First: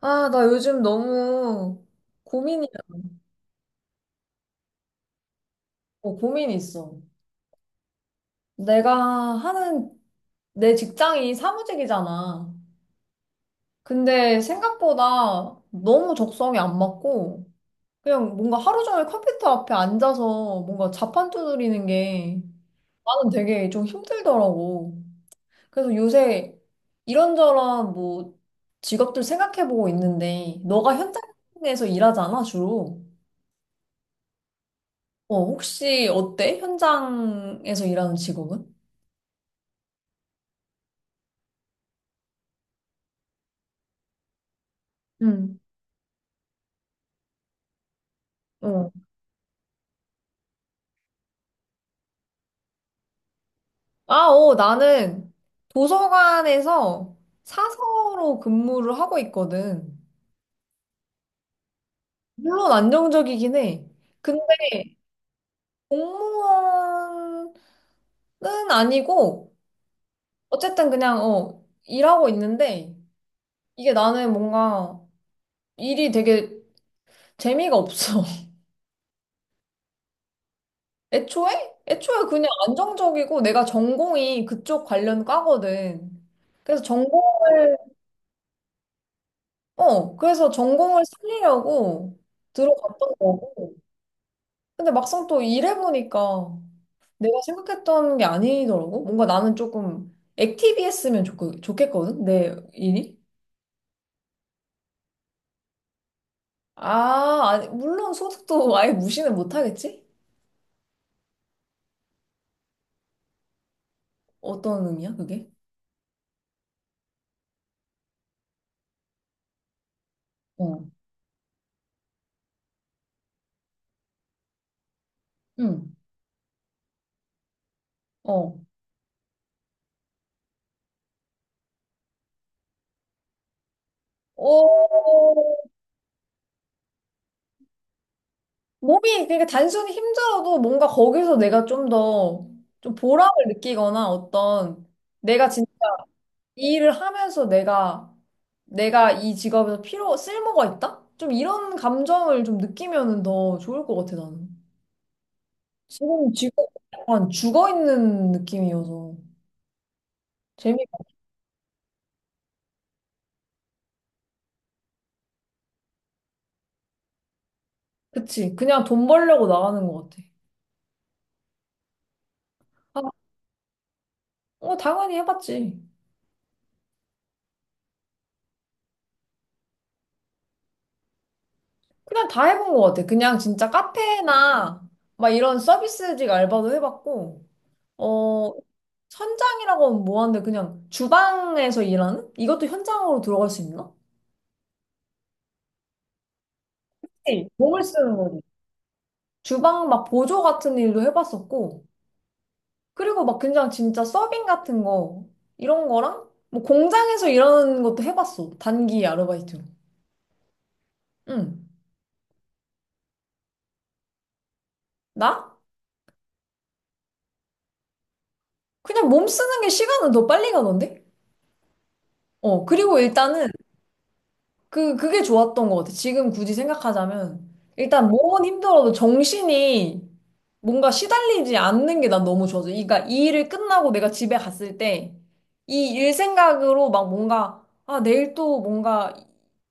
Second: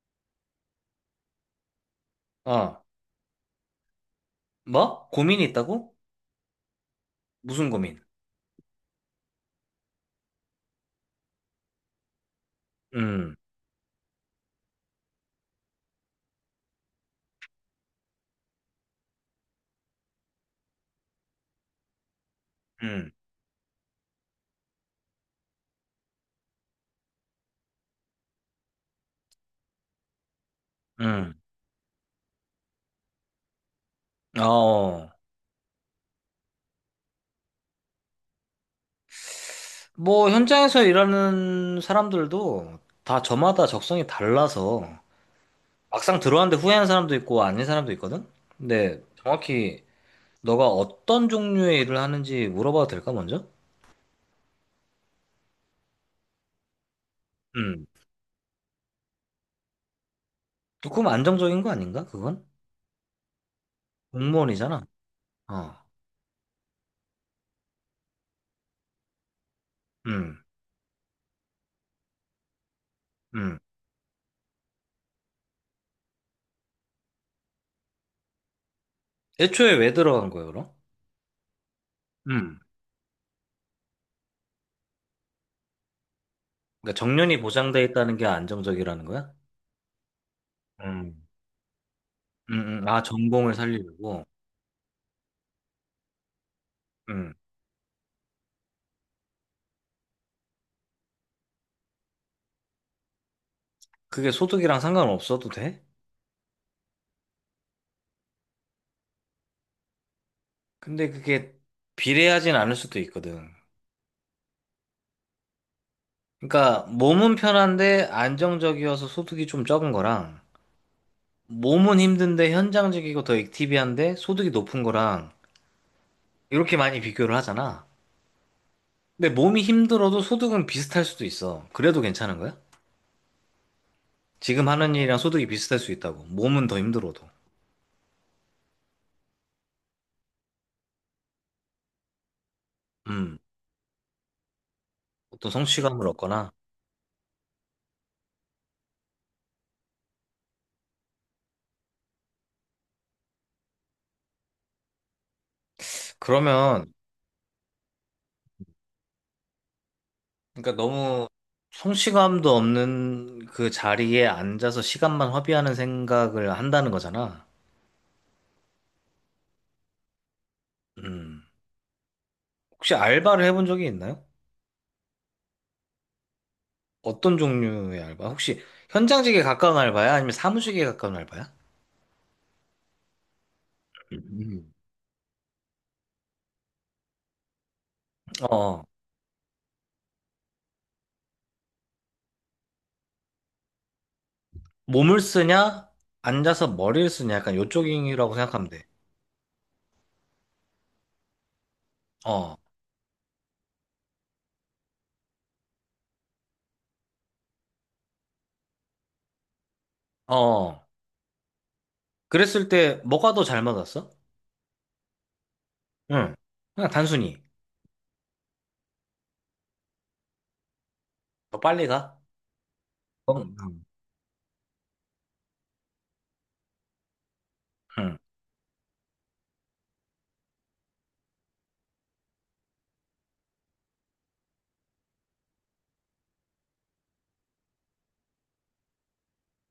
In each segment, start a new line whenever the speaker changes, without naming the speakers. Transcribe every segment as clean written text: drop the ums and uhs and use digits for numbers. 아, 나 요즘 너무 고민이,
어, 뭐? 고민이 있다고?
고민이 있어.
무슨 고민?
내가 하는 내 직장이 사무직이잖아.
음,
근데 생각보다 너무 적성이 안 맞고, 그냥 뭔가 하루 종일 컴퓨터 앞에 앉아서 뭔가 자판 두드리는 게
음,
나는 되게 좀 힘들더라고. 그래서 요새 이런저런 뭐 직업들 생각해보고 있는데, 너가
음.
현장에서 일하잖아, 주로.
어,
어, 혹시 어때? 현장에서 일하는 직업은?
현장에서 일하는 사람들도 다 저마다 적성이 달라서
응,
막상 들어왔는데 후회하는 사람도 있고 아닌 사람도 있거든?
어.
근데 정확히 너가 어떤 종류의 일을 하는지 물어봐도 될까, 먼저?
아, 어, 나는 도서관에서
음.
사서로 근무를 하고 있거든.
조금 안정적인 거 아닌가, 그건?
물론 안정적이긴 해. 근데
공무원이잖아. 어,
공무원은 아니고,
음,
어쨌든 그냥, 일하고 있는데,
음.
이게 나는 뭔가 일이 되게 재미가 없어.
애초에 왜 들어간 거야, 그럼?
애초에? 애초에 그냥
음.
안정적이고, 내가 전공이 그쪽 관련 과거든. 그래서
그러니까 정년이
전공을
보장돼 있다는 게 안정적이라는 거야?
그래서 전공을
음.
살리려고
아,
들어갔던
전공을
거고.
살리려고.
근데 막상 또 일해보니까
음.
내가 생각했던 게 아니더라고. 뭔가 나는 조금 액티비했으면 좋겠거든, 내 일이.
그게 소득이랑 상관없어도 돼?
아, 아니, 물론 소득도 아예 무시는 못하겠지?
근데 그게 비례하진 않을 수도 있거든.
어떤 의미야, 그게?
그러니까 몸은 편한데 안정적이어서 소득이 좀 적은 거랑
어,
몸은 힘든데 현장직이고 더 액티비한데 소득이 높은 거랑
응,
이렇게 많이 비교를 하잖아.
어.
근데 몸이 힘들어도 소득은 비슷할 수도 있어. 그래도 괜찮은 거야? 지금 하는 일이랑 소득이
어,
비슷할 수 있다고. 몸은 더 힘들어도.
몸이, 그러니까 단순히 힘들어도 뭔가 거기서 내가 좀 더, 좀 보람을
음.
느끼거나 어떤, 내가
어떤
진짜
성취감을 얻거나.
이 일을 하면서 내가 이 직업에서 필요 쓸모가 있다? 좀 이런 감정을 좀 느끼면은 더 좋을 것 같아 나는. 지금
그러면
약간 죽어 있는 느낌이어서
그러니까
재미.
너무 성취감도 없는 그 자리에 앉아서 시간만 허비하는 생각을 한다는 거잖아.
그치? 그냥 돈 벌려고 나가는 것 같아.
음. 혹시
아,
알바를 해본 적이 있나요?
어 당연히 해봤지.
어떤 종류의 알바? 혹시 현장직에 가까운 알바야? 아니면 사무직에 가까운 알바야?
그냥 다 해본 것 같아. 그냥 진짜
음.
카페나 막 이런 서비스직 알바도 해봤고 어
어,
현장이라고는 뭐한데 그냥 주방에서 일하는? 이것도 현장으로 들어갈 수 있나?
몸을 쓰냐? 앉아서 머리를 쓰냐?
네,
약간
몸을 쓰는
요쪽이라고
거지.
생각하면 돼.
주방 막 보조 같은 일도 해봤었고,
어,
그리고 막 그냥 진짜 서빙 같은 거, 이런 거랑, 뭐 공장에서 일하는 것도 해봤어. 단기 아르바이트로.
어.
응.
그랬을 때 뭐가 더 잘 맞았어?
나?
응. 그냥 단순히.
그냥 몸 쓰는 게 시간은 더 빨리 가던데?
더 빨리 가?
어, 그리고
어,
일단은
응.
그게 좋았던 것 같아. 지금 굳이 생각하자면. 일단
응.
몸은 힘들어도 정신이 뭔가 시달리지 않는 게 난 너무 좋아서. 그러니까 이 일을 끝나고 내가 집에 갔을 때 이 일 생각으로 막 뭔가, 아, 내일 또 뭔가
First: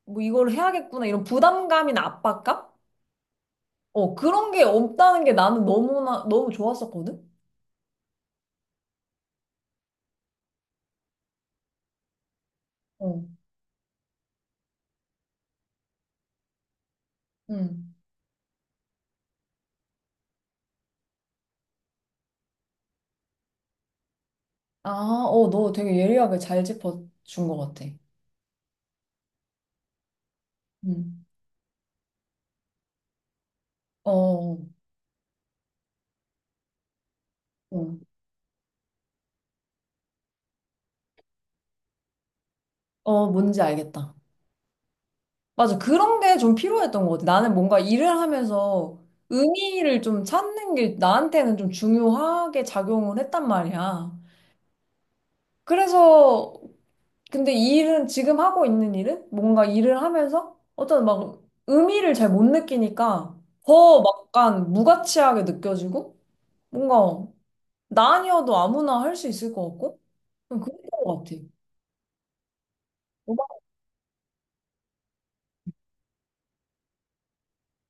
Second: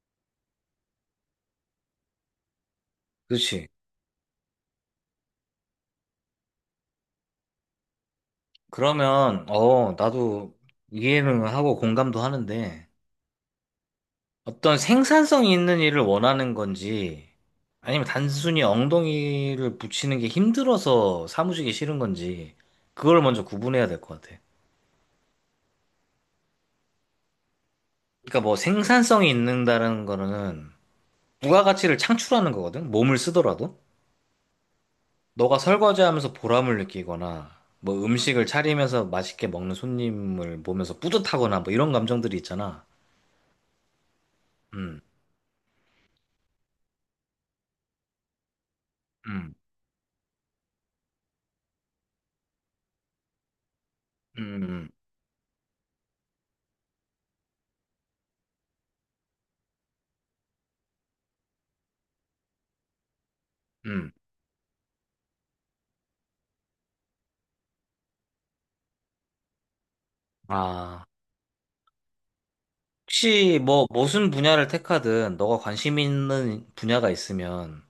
뭐 이걸 해야겠구나. 이런 부담감이나 압박감?
그렇지.
어, 그런 게 없다는 게 나는 너무나, 너무 좋았었거든?
그러면, 어, 나도 이해는 하고 공감도 하는데,
어,
어떤 생산성이 있는 일을 원하는 건지,
응.
아니면 단순히 엉덩이를 붙이는 게 힘들어서 사무직이 싫은 건지, 그걸 먼저 구분해야 될 것 같아.
아, 어, 너 되게 예리하게 잘 짚어준 것 같아.
그러니까 뭐 생산성이 있는다는 거는
응.
부가가치를 창출하는 거거든? 몸을 쓰더라도?
어,
너가 설거지하면서 보람을 느끼거나,
어,
뭐 음식을 차리면서 맛있게 먹는 손님을 보면서 뿌듯하거나, 뭐 이런 감정들이 있잖아.
어, 뭔지 알겠다.
음,
맞아. 그런 게 좀 필요했던 것 같아. 나는 뭔가 일을 하면서
음,
의미를 좀 찾는 게 나한테는 좀 중요하게 작용을 했단 말이야.
음.
그래서, 근데 이 일은, 지금 하고 있는 일은 뭔가 일을 하면서 어떤 막 의미를 잘 못 느끼니까 더
음.
막 약간 무가치하게 느껴지고 뭔가 나 아니어도 아무나 할 수 있을 것 같고 그런
아,
것 같아.
혹시 뭐 무슨 분야를 택하든 너가 관심 있는 분야가 있으면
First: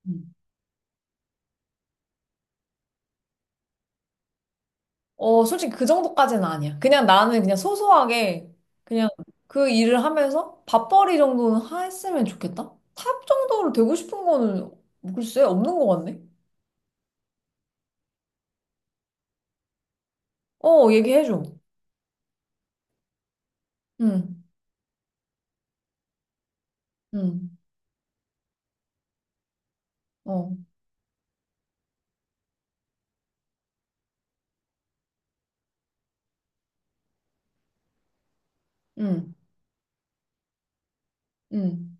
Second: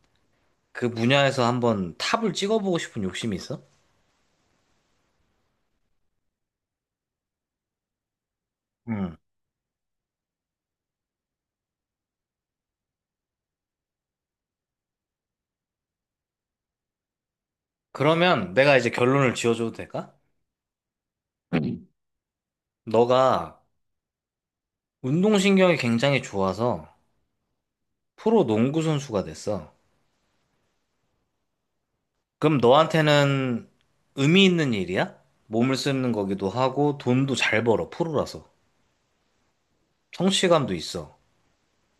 그 분야에서 한번 탑을 찍어보고 싶은 욕심이 있어?
어, 솔직히 그 정도까지는 아니야. 그냥 나는 그냥 소소하게 그냥
음.
그 일을 하면서 밥벌이 정도는 했으면 좋겠다. 탑 정도로 되고 싶은 거는 글쎄 없는 것 같네.
그러면 내가 이제 결론을 지어줘도 될까?
어, 얘기해줘.
음. 너가
응,
운동신경이 굉장히 좋아서
응,
프로 농구 선수가 됐어.
어,
그럼 너한테는 의미 있는 일이야? 몸을 쓰는 거기도 하고 돈도 잘 벌어, 프로라서.
응,
성취감도 있어.
응.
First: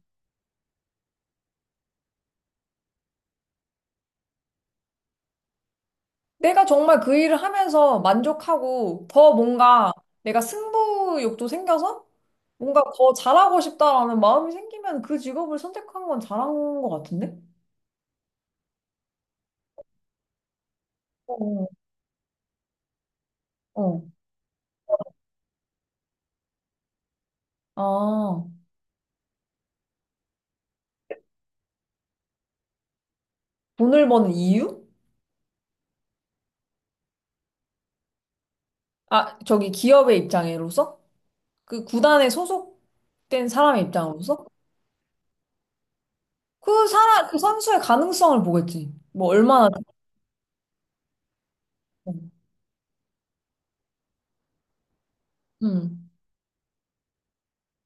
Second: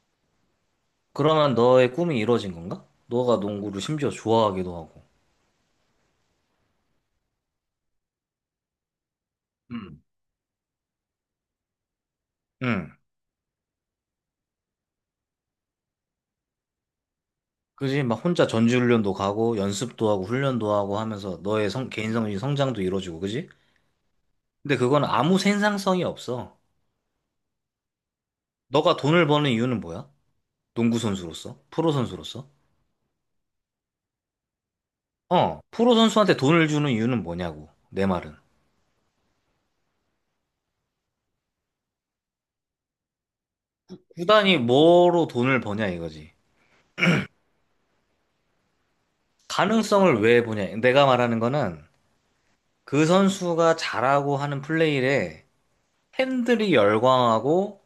그러면 너의 꿈이 이루어진 건가? 너가 농구를 심지어 좋아하기도 하고.
내가 정말 그 일을 하면서 만족하고 더 뭔가
음.
내가 승부욕도 생겨서 뭔가
응.
더 잘하고 싶다라는 마음이 생기면 그 직업을 선택한 건 잘한 것 같은데?
그지? 막 혼자 전지훈련도 가고 연습도 하고 훈련도 하고 하면서
어,
너의 성, 개인적인 성장도 이루어지고 그지?
어.
근데 그건 아무 생산성이 없어.
아.
너가 돈을 버는 이유는 뭐야? 농구 선수로서? 프로 선수로서?
돈을 버는 이유?
어, 프로 선수한테 돈을 주는 이유는 뭐냐고. 내 말은.
아, 저기 기업의 입장으로서? 그 구단에 소속된 사람의 입장으로서?
구단이 뭐로 돈을 버냐 이거지.
그 선수의 가능성을 보겠지. 뭐 얼마나.
가능성을 왜 보냐. 내가 말하는 거는 그 선수가 잘하고 하는 플레이에
응.
팬들이 열광하고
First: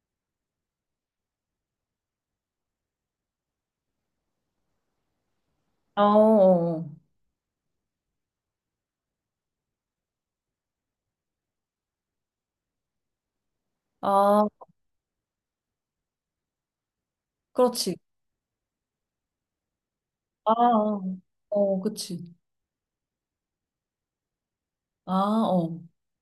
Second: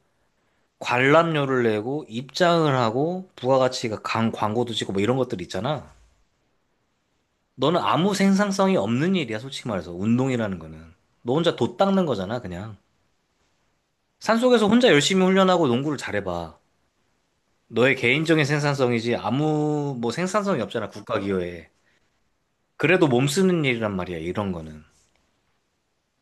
관람료를 내고 입장을 하고 부가가치가 강 광고도 찍고 뭐 이런 것들 있잖아.
어, 어,
너는 아무 생산성이 없는 일이야, 솔직히 말해서. 운동이라는 거는. 너 혼자 돛 닦는 거잖아, 그냥.
어. 아,
산속에서 혼자 열심히 훈련하고 농구를 잘해봐.
그렇지.
너의 개인적인 생산성이지 아무 뭐
아,
생산성이 없잖아,
아.
국가 기여에.
어, 그치.
그래도 몸 쓰는 일이란 말이야, 이런 거는.
아, 어.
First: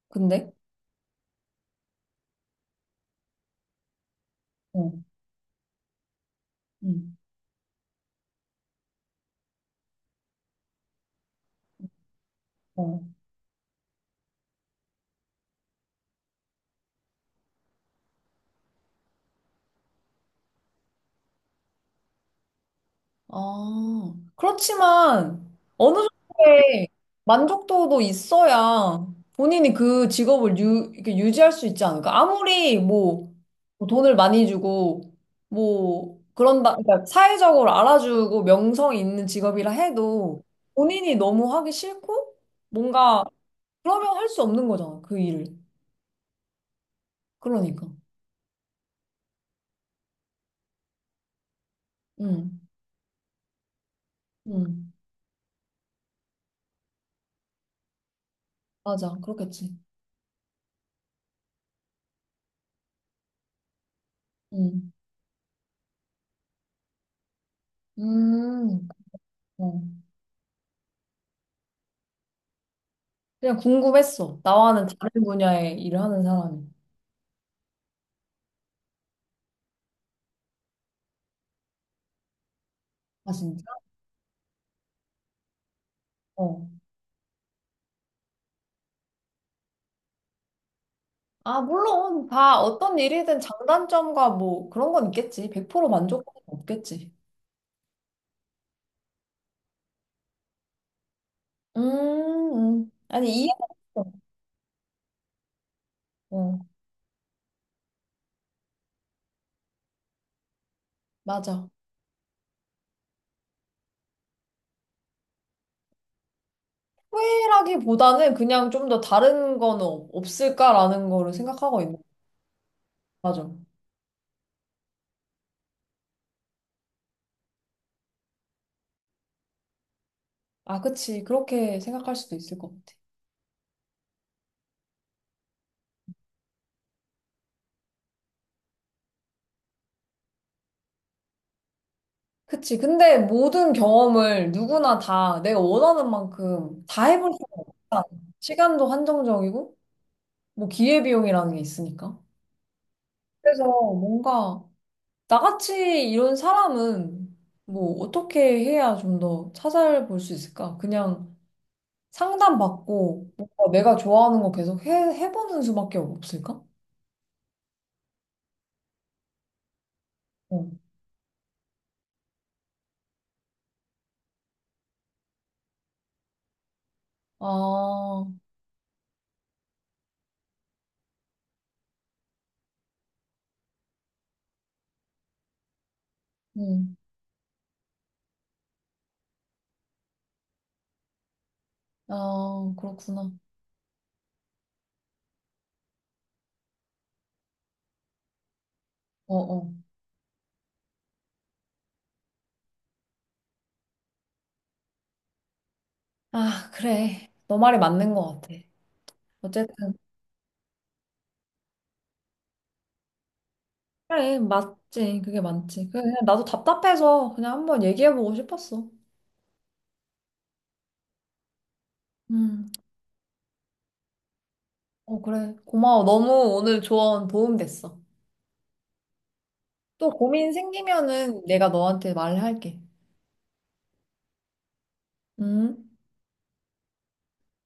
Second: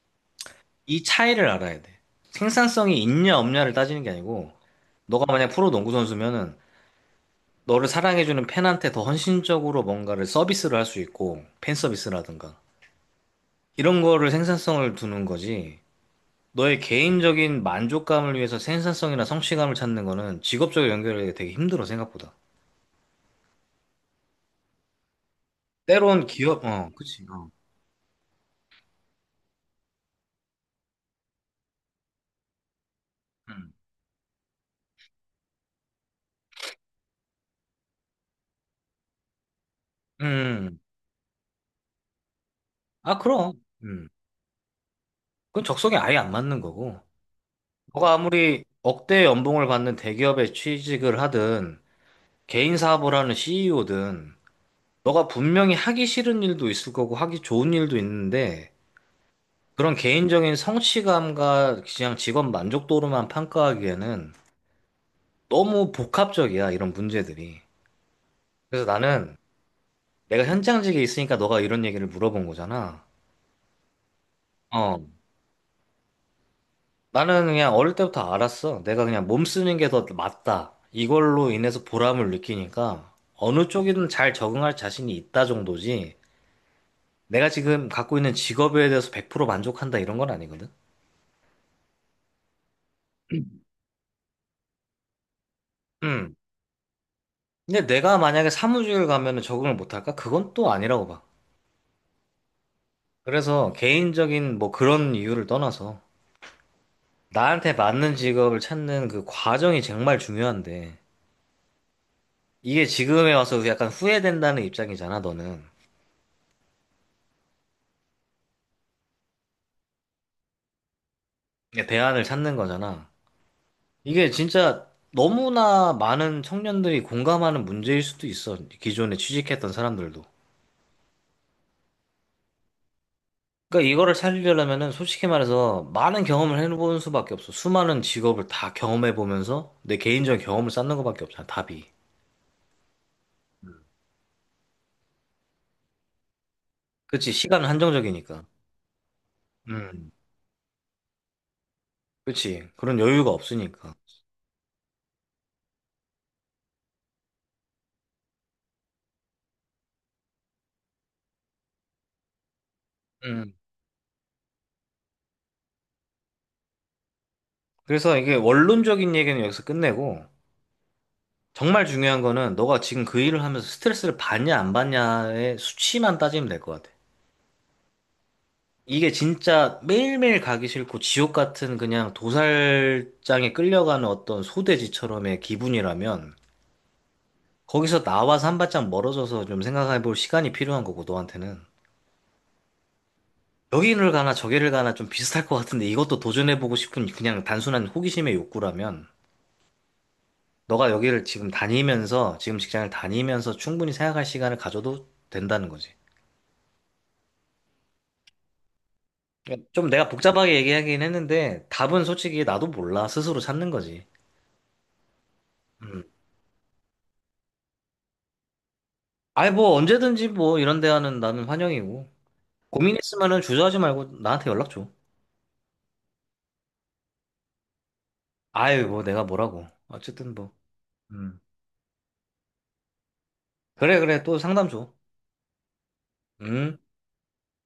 근데?
이 차이를 알아야 돼. 생산성이 있냐 없냐를 따지는 게 아니고
어,
너가 만약 프로 농구 선수면은
응,
너를 사랑해주는 팬한테 더 헌신적으로 뭔가를 서비스를 할 수 있고, 팬 서비스라든가.
어.
이런 거를 생산성을 두는 거지. 너의 개인적인 만족감을 위해서 생산성이나 성취감을 찾는 거는 직업적으로 연결이 되게 힘들어, 생각보다.
아, 그렇지만 어느
때론 기업,
정도의
어, 그치, 어.
만족도도 있어야 본인이 그 직업을 이렇게 유지할 수 있지 않을까? 아무리 뭐
음.
돈을 많이 주고 뭐 그런다, 그러니까 사회적으로 알아주고 명성이 있는 직업이라 해도
음.
본인이 너무 하기 싫고
아,
뭔가
그럼. 음.
그러면 할 수 없는 거잖아, 그 일을.
그건 적성에 아예 안 맞는 거고.
그러니까.
너가 아무리 억대 연봉을 받는 대기업에 취직을 하든,
응,
개인 사업을 하는 CEO든,
응,
너가 분명히 하기 싫은 일도 있을 거고, 하기 좋은 일도 있는데,
맞아, 그렇겠지.
그런 개인적인 성취감과 그냥 직업 만족도로만 평가하기에는
응,
너무 복합적이야, 이런 문제들이. 그래서
음,
나는
어.
내가 현장직에 있으니까 너가 이런 얘기를 물어본 거잖아.
그냥 궁금했어. 나와는
어.
다른 분야의 일을 하는 사람이.
나는 그냥 어릴 때부터 알았어. 내가 그냥 몸 쓰는 게 더 맞다. 이걸로 인해서 보람을 느끼니까
아, 진짜?
어느 쪽이든 잘 적응할 자신이 있다 정도지.
어.
내가 지금 갖고 있는 직업에 대해서 100% 만족한다 이런 건 아니거든.
아, 물론 다 어떤 일이든 장단점과 뭐 그런 건 있겠지. 100% 만족은
음.
없겠지.
근데 내가 만약에 사무직을 가면은 적응을 못할까? 그건 또 아니라고 봐.
아니, 이해가
그래서
어
개인적인 뭐 그런 이유를 떠나서
어,
나한테 맞는 직업을 찾는 그 과정이 정말 중요한데
맞아.
이게 지금에 와서 약간 후회된다는 입장이잖아, 너는.
후회라기보다는 그냥 좀 더 다른 거는 없을까라는 거를 생각하고
이게
있는.
대안을 찾는 거잖아.
맞아.
이게 진짜 너무나 많은 청년들이 공감하는 문제일 수도 있어. 기존에 취직했던 사람들도.
아, 그치. 그렇게 생각할 수도 있을 것 같아.
그러니까 이거를 살리려면은 솔직히 말해서 많은 경험을 해보는 수밖에 없어. 수많은 직업을 다 경험해 보면서 내 개인적인 경험을 쌓는 것밖에 없잖아, 답이.
그치. 근데 모든 경험을 누구나 다 내가 원하는 만큼 다 해볼
그치,
수가
시간은
없다.
한정적이니까.
시간도 한정적이고,
음.
뭐 기회비용이라는 게 있으니까.
그렇지. 그런 여유가
그래서
없으니까.
뭔가 나같이 이런 사람은 뭐 어떻게 해야 좀 더 찾아볼 수 있을까? 그냥 상담받고
음.
뭔가 내가 좋아하는 거 계속 해보는 수밖에 없을까?
그래서 이게 원론적인 얘기는 여기서 끝내고
어.
정말 중요한 거는 너가 지금 그 일을 하면서 스트레스를 받냐 안 받냐의 수치만 따지면 될 것 같아.
아,
이게 진짜 매일매일 가기 싫고 지옥 같은 그냥 도살장에 끌려가는 어떤 소돼지처럼의 기분이라면
음.
거기서 나와서 한 발짝 멀어져서 좀 생각해 볼 시간이 필요한 거고 너한테는
아, 그렇구나.
여기를 가나 저기를 가나 좀 비슷할 것 같은데 이것도 도전해 보고 싶은 그냥 단순한 호기심의 욕구라면
어, 어.
너가 여기를 지금 다니면서, 지금 직장을 다니면서 충분히 생각할 시간을 가져도 된다는 거지.
아, 그래. 너 말이 맞는 것 같아.
그러니까
어쨌든.
좀 내가 복잡하게 얘기하긴 했는데, 답은 솔직히 나도 몰라. 스스로 찾는 거지.
그래, 맞지. 그게 많지. 그래,
음.
그냥 나도 답답해서 그냥 한번 얘기해보고 싶었어.
아니, 뭐, 언제든지 뭐, 이런 대화는 나는 환영이고.
음,
고민 있으면은 주저하지 말고 나한테 연락 줘.
어, 그래. 고마워. 너무 오늘 조언 도움 됐어.
아유, 뭐, 내가 뭐라고.
또
어쨌든 뭐.
고민
음.
생기면은 내가 너한테 말할게.
그래, 그래. 또 상담 줘.
음.
음.